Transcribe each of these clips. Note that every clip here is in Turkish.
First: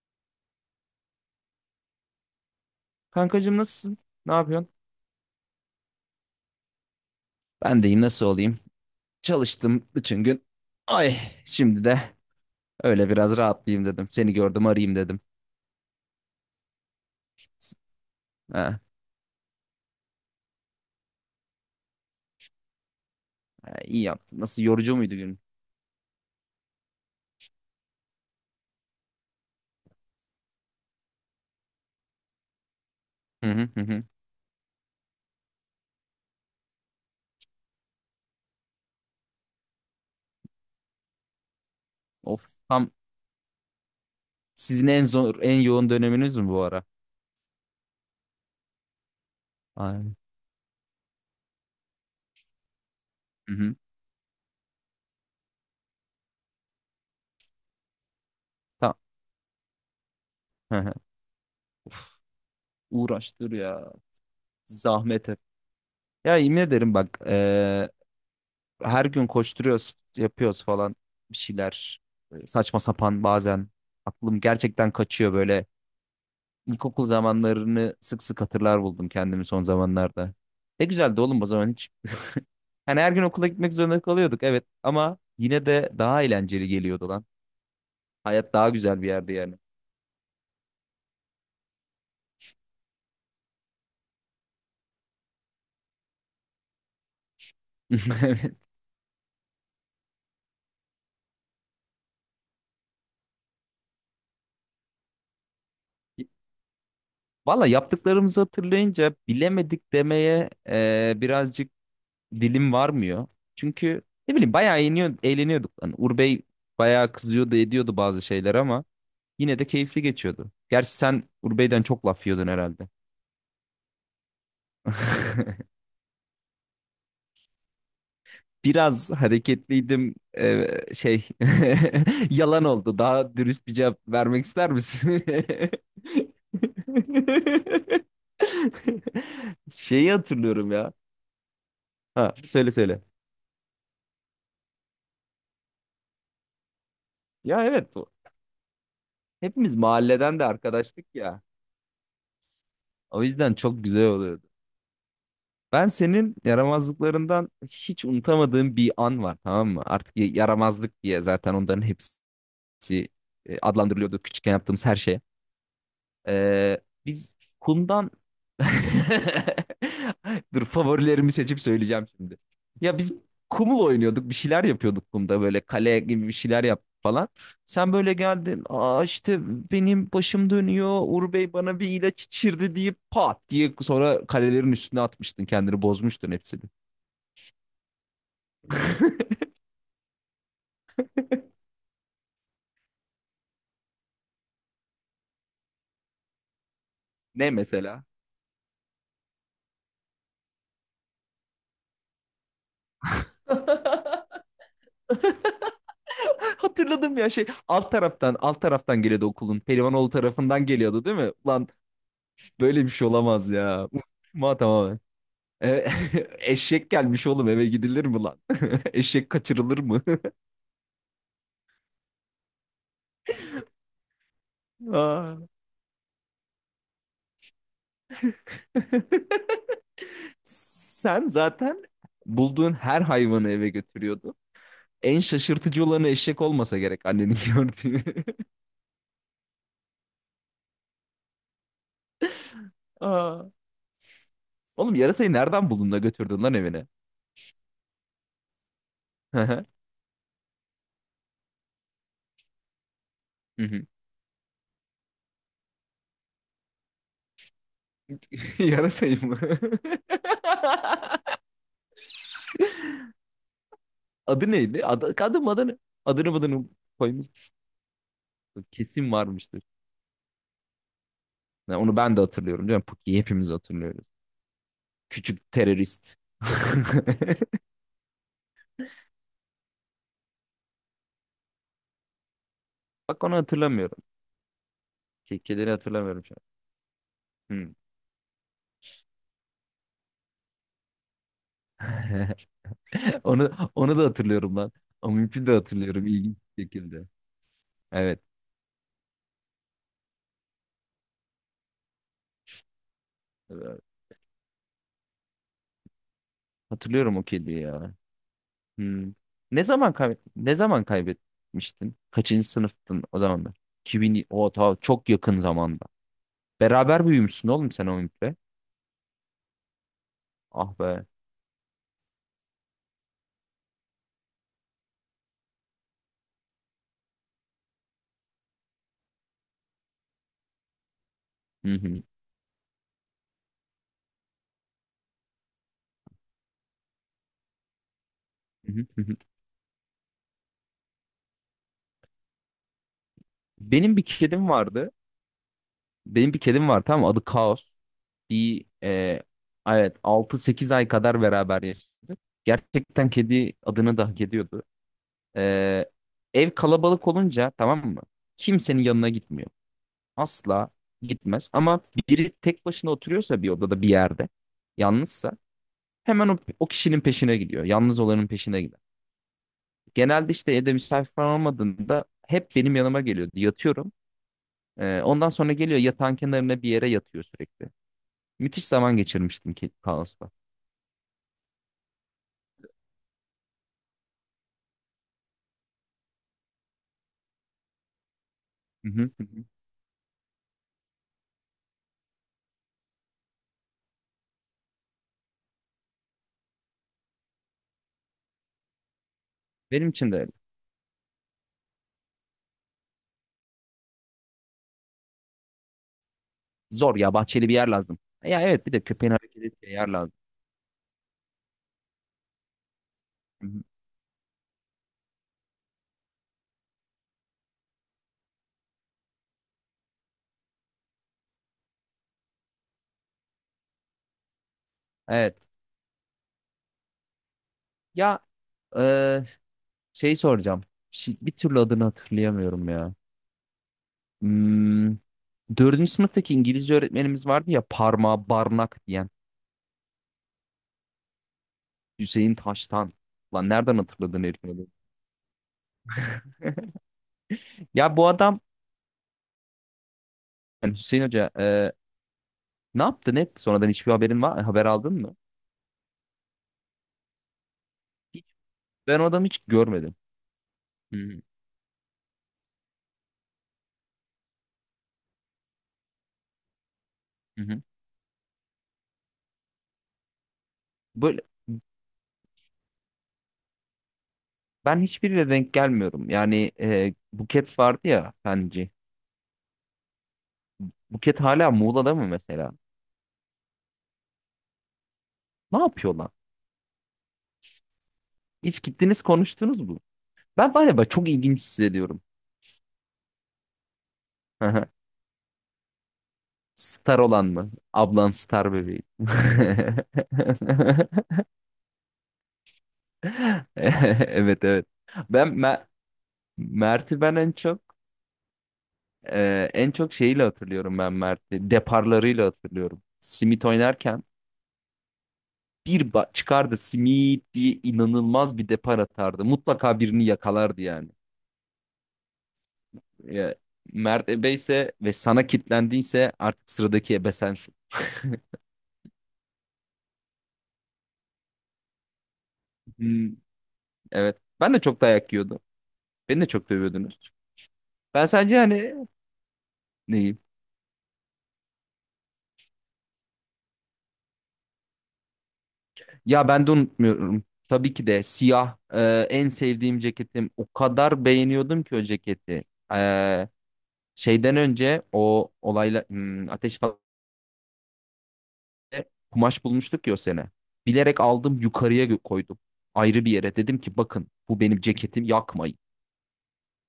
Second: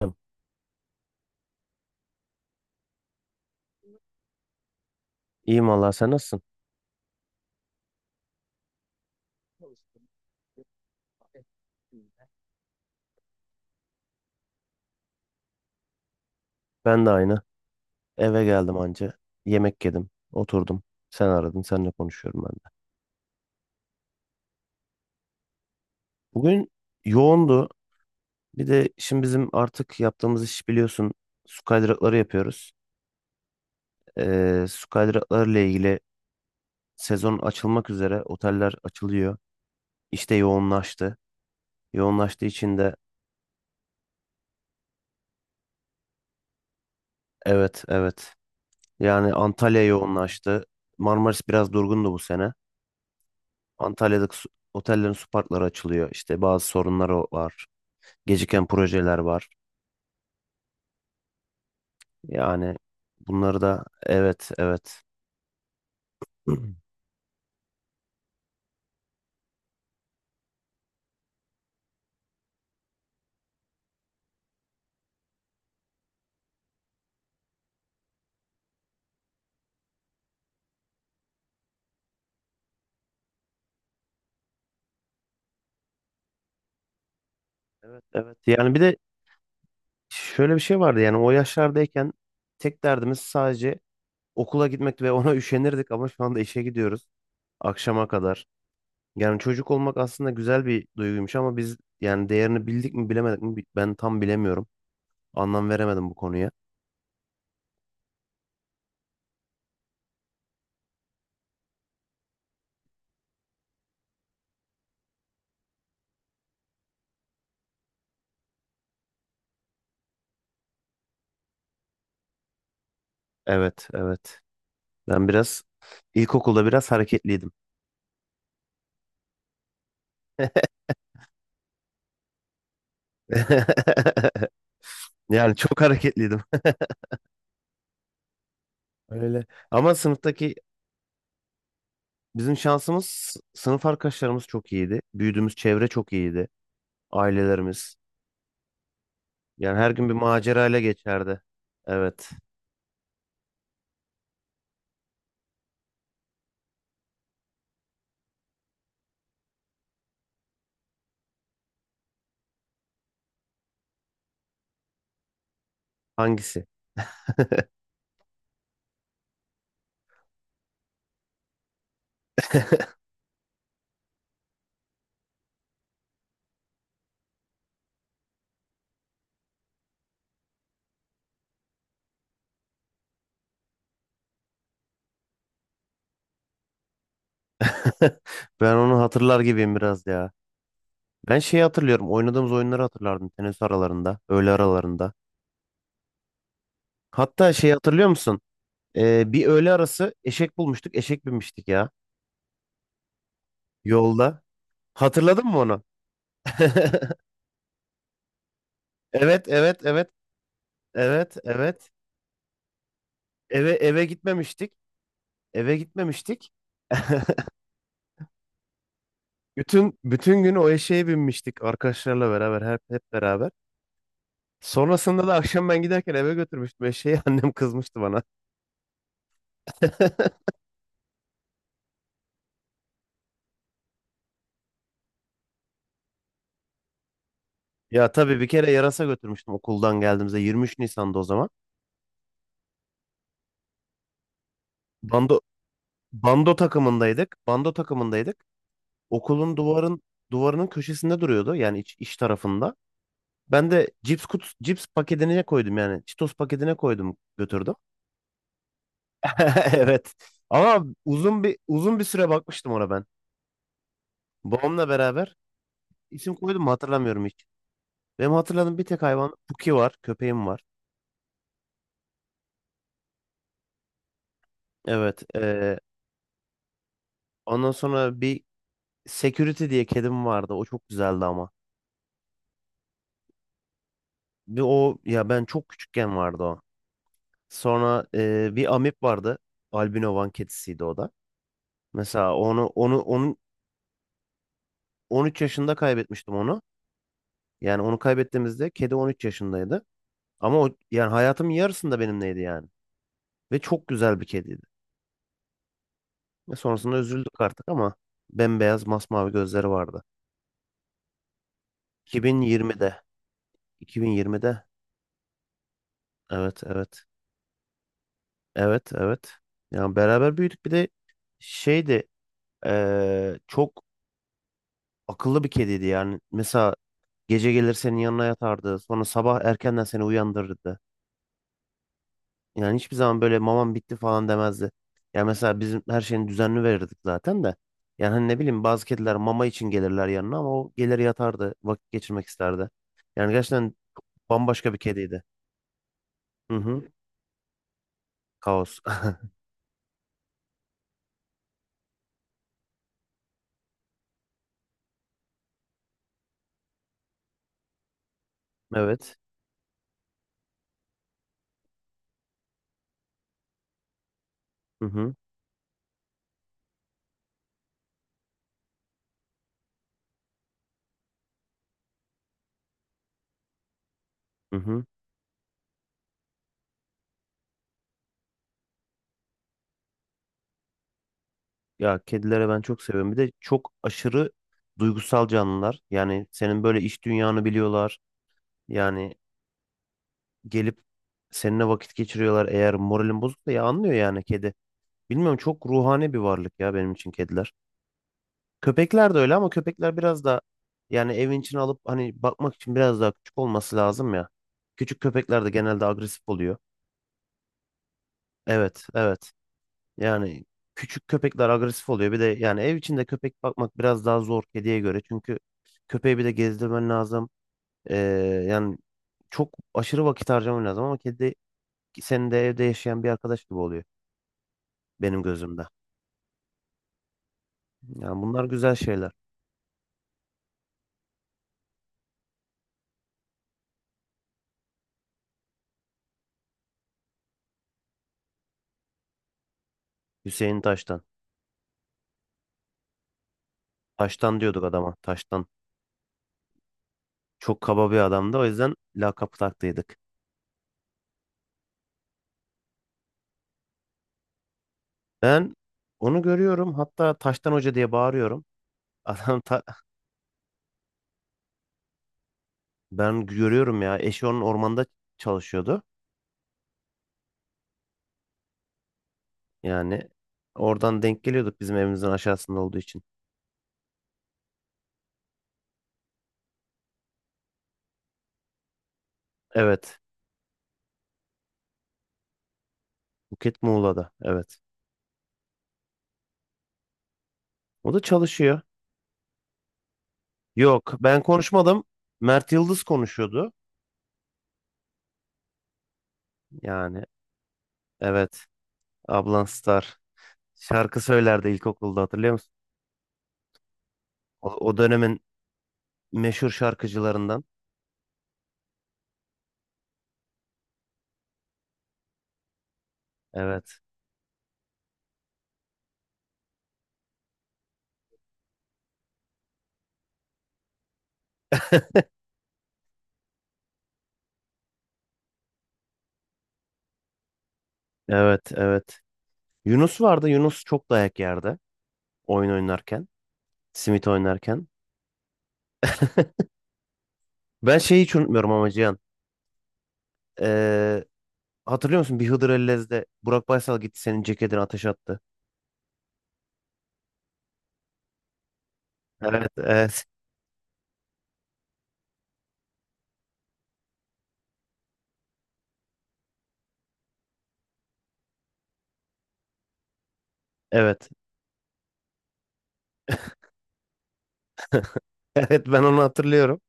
Hocam, Kankacığım, nasılsın? Ne yapıyorsun? İyiyim valla sen nasılsın? Ben deyim nasıl olayım? Çalıştım bütün gün. Ay, şimdi de öyle biraz rahatlayayım dedim. Seni gördüm, arayayım dedim. Ben de aynı. Eve geldim Ha, anca. Yemek yedim. Oturdum. Sen aradın. Seninle konuşuyorum ben de. ha, iyi yaptın. Nasıl, yorucu muydu gün? Bugün yoğundu. Bir de şimdi bizim artık yaptığımız iş biliyorsun. Su kaydırakları yapıyoruz. Hı hı hı. Hı. Su kaydıraklarıyla ilgili sezon açılmak üzere. Oteller açılıyor. İşte yoğunlaştı. Yoğunlaştığı Of, için tam de sizin en zor, en yoğun döneminiz mi bu ara? evet, evet. Yani Antalya Ay. yoğunlaştı. Marmaris biraz durgundu bu sene. Hı hı. Antalya'daki su- Otellerin su parkları açılıyor. İşte bazı sorunları var. Geciken Tam. projeler var. Hı hı. Yani Uğraştır bunları da ya. evet, evet. Zahmet hep. Ya yemin ederim, bak, her gün koşturuyoruz, yapıyoruz falan bir şeyler. Böyle saçma sapan bazen aklım gerçekten kaçıyor. Böyle İlkokul zamanlarını sık sık hatırlar buldum kendimi son zamanlarda. Ne güzeldi oğlum o zaman, hiç. Yani her gün okula gitmek zorunda kalıyorduk, evet, ama yine de daha eğlenceli geliyordu lan. Evet, evet. Hayat daha Yani bir de güzel bir yerdi yani. şöyle bir şey vardı yani o yaşlardayken tek derdimiz sadece okula gitmek ve ona üşenirdik ama şu anda işe gidiyoruz akşama kadar. Yani çocuk olmak aslında güzel bir duyguymuş ama biz yani değerini bildik mi bilemedik mi ben tam bilemiyorum. Anlam veremedim bu konuya. Valla, yaptıklarımızı hatırlayınca bilemedik demeye birazcık dilim varmıyor. Çünkü ne bileyim, bayağı eğleniyorduk. Hani Urbey bayağı kızıyordu, ediyordu bazı şeyler ama yine de keyifli geçiyordu. Gerçi sen Urbey'den çok laf yiyordun herhalde. Evet, evet. Ben biraz ilkokulda biraz hareketliydim. Biraz hareketliydim. Şey yalan oldu. Daha dürüst bir cevap vermek ister misin? Yani çok hareketliydim. Öyle. Ama Şeyi sınıftaki hatırlıyorum ya. Ha, bizim söyle söyle. şansımız sınıf arkadaşlarımız çok iyiydi. Büyüdüğümüz çevre çok iyiydi. Ya Ailelerimiz. evet, hepimiz Yani her gün bir mahalleden de macera ile arkadaştık geçerdi. ya. Evet. O yüzden çok güzel oluyordu. Ben senin yaramazlıklarından hiç unutamadığım bir an var, tamam mı? Artık yaramazlık diye zaten onların hepsi adlandırılıyordu, küçükken yaptığımız her şey. Hangisi? Ee, biz kumdan... Dur, favorilerimi seçip söyleyeceğim şimdi. Ya biz kumul oynuyorduk, bir şeyler yapıyorduk kumda, böyle kale gibi bir şeyler yap falan. Sen böyle geldin, "Aa işte benim başım dönüyor, Uğur Bey bana bir ilaç içirdi" diye, pat diye sonra kalelerin üstüne atmıştın kendini, bozmuştun hepsini. Ben onu hatırlar gibiyim biraz ya. Ben şeyi hatırlıyorum. Oynadığımız oyunları hatırlardım. Teneffüs aralarında, öğle aralarında. Ne Hatta şey mesela? hatırlıyor musun? Bir öğle arası eşek bulmuştuk. Eşek binmiştik ya yolda. Hatırladın mı onu? Hatırladım ya, şey, alt taraftan geliyordu Evet, okulun. evet, evet. Pelivanoğlu tarafından geliyordu değil mi? Evet, Ulan evet. böyle bir şey olamaz Eve ya. eve Ma gitmemiştik. tamamen. Eve E, gitmemiştik. eşek gelmiş oğlum, eve gidilir mi lan? Eşek kaçırılır Bütün mı? bütün günü o eşeğe binmiştik arkadaşlarla beraber hep beraber. Sonrasında da Aa. akşam ben giderken eve götürmüştüm eşeği. Annem kızmıştı bana. Sen zaten bulduğun her hayvanı eve götürüyordun. En şaşırtıcı olanı eşek olmasa gerek annenin gördüğü. Ya tabii bir kere yarasa götürmüştüm okuldan geldiğimizde 23 Nisan'da o zaman. Aa. Oğlum yarasayı Bando nereden buldun da götürdün lan Bando evine? takımındaydık. Bando takımındaydık. Hı Okulun hı. duvarın Duvarının köşesinde duruyordu yani iç tarafında. Hı Ben hı. de cips paketine koydum yani Cheetos paketine koydum götürdüm. Yarasayı mı? Evet. Ama uzun bir süre bakmıştım ona. Adı neydi? Babamla Adı, beraber adı mı adı ne? isim Adını koydum adını mu hatırlamıyorum koymuş. hiç. Benim hatırladığım bir tek Kesin hayvan varmıştır. Puki var. Köpeğim var. Ya onu ben de hatırlıyorum değil mi? Puki'yi hepimiz hatırlıyoruz. Evet. Küçük terörist. Ondan sonra bir Security diye kedim vardı. O çok güzeldi ama. Bak onu hatırlamıyorum. Bir o ya ben çok Kederi küçükken hatırlamıyorum şu vardı an. o. Hmm. Sonra bir amip vardı. Albino Van kedisiydi o da. Mesela onu onu onun Onu, onu da hatırlıyorum lan. O 13 mümkün de yaşında hatırlıyorum kaybetmiştim ilginç onu. bir şekilde. Yani onu Evet. kaybettiğimizde kedi 13 yaşındaydı. Ama o yani hayatımın yarısında benimleydi yani. Ve Evet. çok güzel bir kediydi. Ve sonrasında Hatırlıyorum o üzüldük kediyi artık ama ya. bembeyaz Hmm. masmavi gözleri vardı. Ne zaman kaybetmiştin? iki bin Kaçıncı yirmide, sınıftın o zamanlar? iki bin 2000 o yirmide, ta çok yakın zamanda. evet, evet. Beraber büyümüşsün oğlum sen o Ümit'le. Evet, evet. Yani beraber büyüdük. Bir Ah de be. şeydi çok akıllı bir kediydi yani. Mesela gece gelir senin yanına yatardı. Sonra sabah erkenden seni uyandırırdı. Hı hı. Yani hiçbir zaman böyle mamam bitti falan demezdi. Yani mesela bizim her şeyini düzenli verirdik zaten de. Yani hani ne bileyim Hı bazı hı. Hı kediler hı. mama için gelirler yanına ama o gelir yatardı. Vakit geçirmek isterdi. Yani gerçekten Benim bir kedim bambaşka bir vardı. kediydi. Benim bir Hı kedim hı. var, tamam mı? Adı Kaos. Bir Kaos. e, evet, 6-8 ay kadar beraber yaşadık. Gerçekten kedi adını da hak ediyordu. E, ev kalabalık olunca, tamam mı? Kimsenin yanına Evet. gitmiyor. Asla gitmez. Ama biri tek başına oturuyorsa bir odada, bir yerde, Hı hı. yalnızsa hemen o kişinin peşine gidiyor. Yalnız olanın peşine gider. Genelde işte evde misafir falan olmadığında hep benim yanıma geliyordu. Yatıyorum. Hı hı. Ondan sonra geliyor yatağın kenarına bir yere yatıyor sürekli. Müthiş zaman geçirmiştim ki Kaos'ta. Ya kedilere ben çok seviyorum. Bir de çok aşırı duygusal canlılar. Yani senin böyle iş dünyanı biliyorlar. Hı hı, Yani hı hı. gelip seninle vakit geçiriyorlar. Eğer moralin bozuksa ya anlıyor yani kedi. Bilmiyorum çok ruhani bir varlık ya benim için kediler. Köpekler de öyle ama Benim köpekler için de biraz öyle. da yani evin içine alıp hani bakmak için biraz daha küçük olması lazım ya. Küçük köpekler de genelde agresif oluyor. Zor ya, bahçeli bir yer lazım. Ya evet, bir de Evet, köpeğin evet. hareket ettiği yer lazım. Yani küçük köpekler agresif oluyor. Bir de yani ev içinde köpek Hı hı. bakmak biraz daha zor kediye göre. Çünkü köpeği bir de gezdirmen lazım. Ee, Yani çok aşırı vakit harcaman lazım ama kedi senin de evde yaşayan bir arkadaş gibi oluyor benim Evet. gözümde. Ya, Yani bunlar güzel şeyler. e, şey soracağım. Bir türlü adını hatırlayamıyorum ya. Hmm, dördüncü sınıftaki İngilizce öğretmenimiz vardı ya, parmağı barnak diyen. Hüseyin Taştan. Hüseyin Taştan. Lan nereden hatırladın Taştan herifin diyorduk adını? adama. Taştan. Çok kaba bir Ya bu adamdı. adam, O yüzden lakap taktıydık. yani Hüseyin Hoca, ne yaptı net? Sonradan hiçbir haberin var, haber aldın mı? Ben onu görüyorum. Hatta Taştan Hoca diye Hiç, bağırıyorum. ben o adamı hiç Adam ta- görmedim. Hı hı. Ben görüyorum ya. Eşi onun ormanda çalışıyordu. Hı hı. Yani oradan Böyle, denk geliyorduk bizim evimizin aşağısında olduğu için. ben hiçbiriyle denk gelmiyorum. Yani, Buket vardı ya, Fenci. Evet. Buket hala Muğla'da mı mesela? Buket Muğla'da. Evet. Ne yapıyorlar? O da çalışıyor. Hiç gittiniz, konuştunuz mu? Ben var ya, ben Yok, çok ben ilginç konuşmadım. hissediyorum. Mert Yıldız konuşuyordu. Star Yani olan mı? Ablan evet. star bebeği. Ablan Star. Şarkı söylerdi ilkokulda hatırlıyor musun? Evet O, evet. o dönemin Ben Mer- meşhur Mert'i ben en şarkıcılarından. çok e, en çok şeyiyle hatırlıyorum ben Mert'i. Deparlarıyla hatırlıyorum. Simit Evet. oynarken çıkardı simit diye inanılmaz bir depar atardı. Mutlaka birini yakalardı yani. Ya, Mert ebe ise ve sana kilitlendiyse artık sıradaki ebe sensin. Evet, evet. Yunus vardı. Yunus çok dayak yerdi. Oyun oynarken. Hmm, Simit evet. Ben de oynarken. çok dayak yiyordum. Beni de çok dövüyordunuz. Ben şeyi Ben hiç sadece, unutmuyorum ama hani, Cihan. neyim? Ee, Hatırlıyor musun? Bir Hıdır Ellez'de Burak Baysal gitti senin ceketini ateş attı. Ya ben de unutmuyorum. Tabii ki de, siyah en Evet, sevdiğim evet, ceketim. O kadar beğeniyordum ki o ceketi. E, şeyden önce o olayla ateş kumaş bulmuştuk ya o sene. Bilerek evet. aldım yukarıya, koydum. Ayrı bir yere dedim ki, "Bakın, bu benim ceketim, yakmayın." Evet, ben onu hatırlıyorum.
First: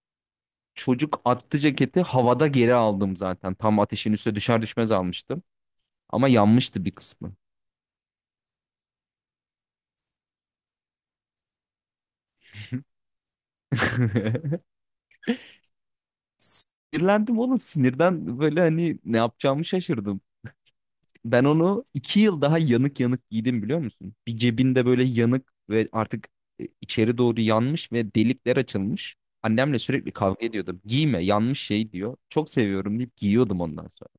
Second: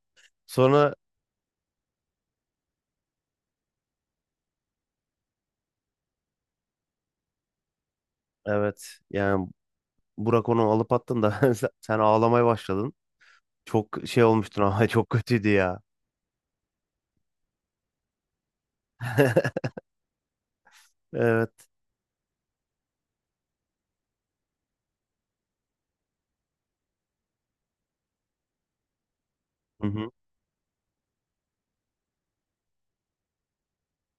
Sonra Çocuk attı ceketi, havada geri aldım zaten. Tam ateşin üstüne düşer düşmez almıştım. Ama yanmıştı bir kısmı. evet, yani Burak onu alıp attın da sen ağlamaya başladın. Çok şey olmuştun ama çok kötüydü ya. Sinirlendim oğlum, sinirden böyle hani ne yapacağımı şaşırdım. Ben Evet. onu 2 yıl daha yanık yanık giydim, biliyor musun? Bir cebinde böyle yanık ve artık içeri doğru yanmış ve delikler açılmış. Annemle Hı hı. sürekli kavga ediyordum. "Giyme, yanmış şey" diyor. Çok seviyorum deyip giyiyordum ondan sonra.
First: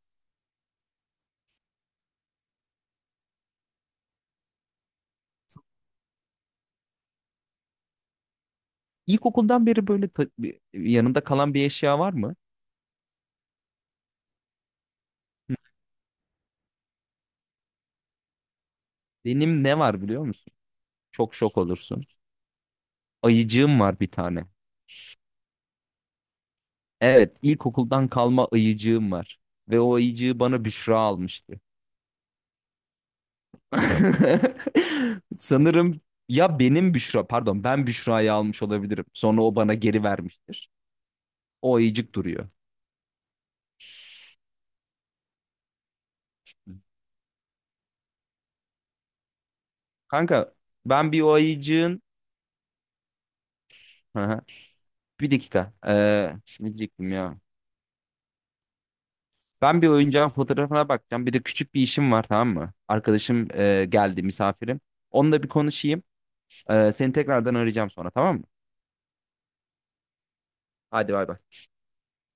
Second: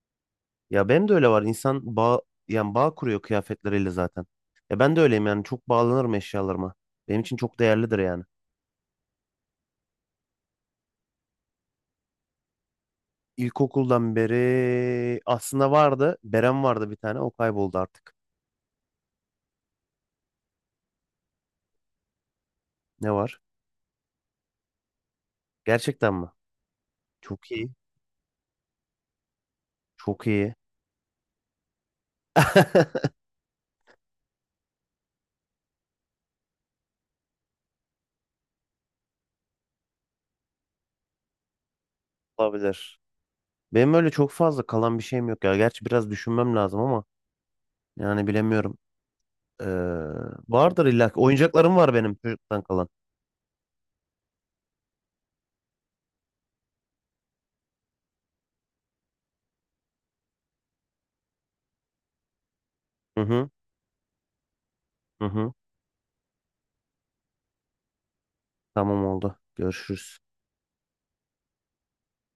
Ya benim de öyle var. Yani bağ kuruyor kıyafetleriyle zaten. Ya ben de öyleyim yani. Çok bağlanırım eşyalarıma. Benim için çok değerlidir yani. İlkokuldan beri böyle yanında kalan bir eşya var mı? İlkokuldan beri Hı. aslında vardı. Berem vardı bir tane. O kayboldu artık. Benim ne var biliyor musun? Çok şok olursun. Ne var? Ayıcığım var bir tane. Gerçekten mi? Evet, Çok iyi. ilkokuldan kalma ayıcığım var. Ve o Çok ayıcığı iyi. bana Büşra almıştı. Sanırım ya, benim Büşra, pardon, ben Büşra'yı almış olabilirim. Sonra o bana geri vermiştir. O ayıcık duruyor. Olabilir. Benim öyle çok fazla kalan bir şeyim yok ya. Gerçi biraz düşünmem lazım ama yani bilemiyorum. Ee, Kanka, Vardır illa ben ki. bir o Oyuncaklarım var ayıcığın... benim çocuktan kalan. Hı hı. Bir dakika. Ne diyecektim ya? Ben bir oyuncağın fotoğrafına bakacağım. Bir de küçük bir işim var, tamam mı? Hı Arkadaşım hı. Geldi, misafirim. Hı Onunla bir hı. konuşayım. Seni tekrardan arayacağım sonra, tamam mı? Tamam oldu. Görüşürüz. Hadi, bay bay.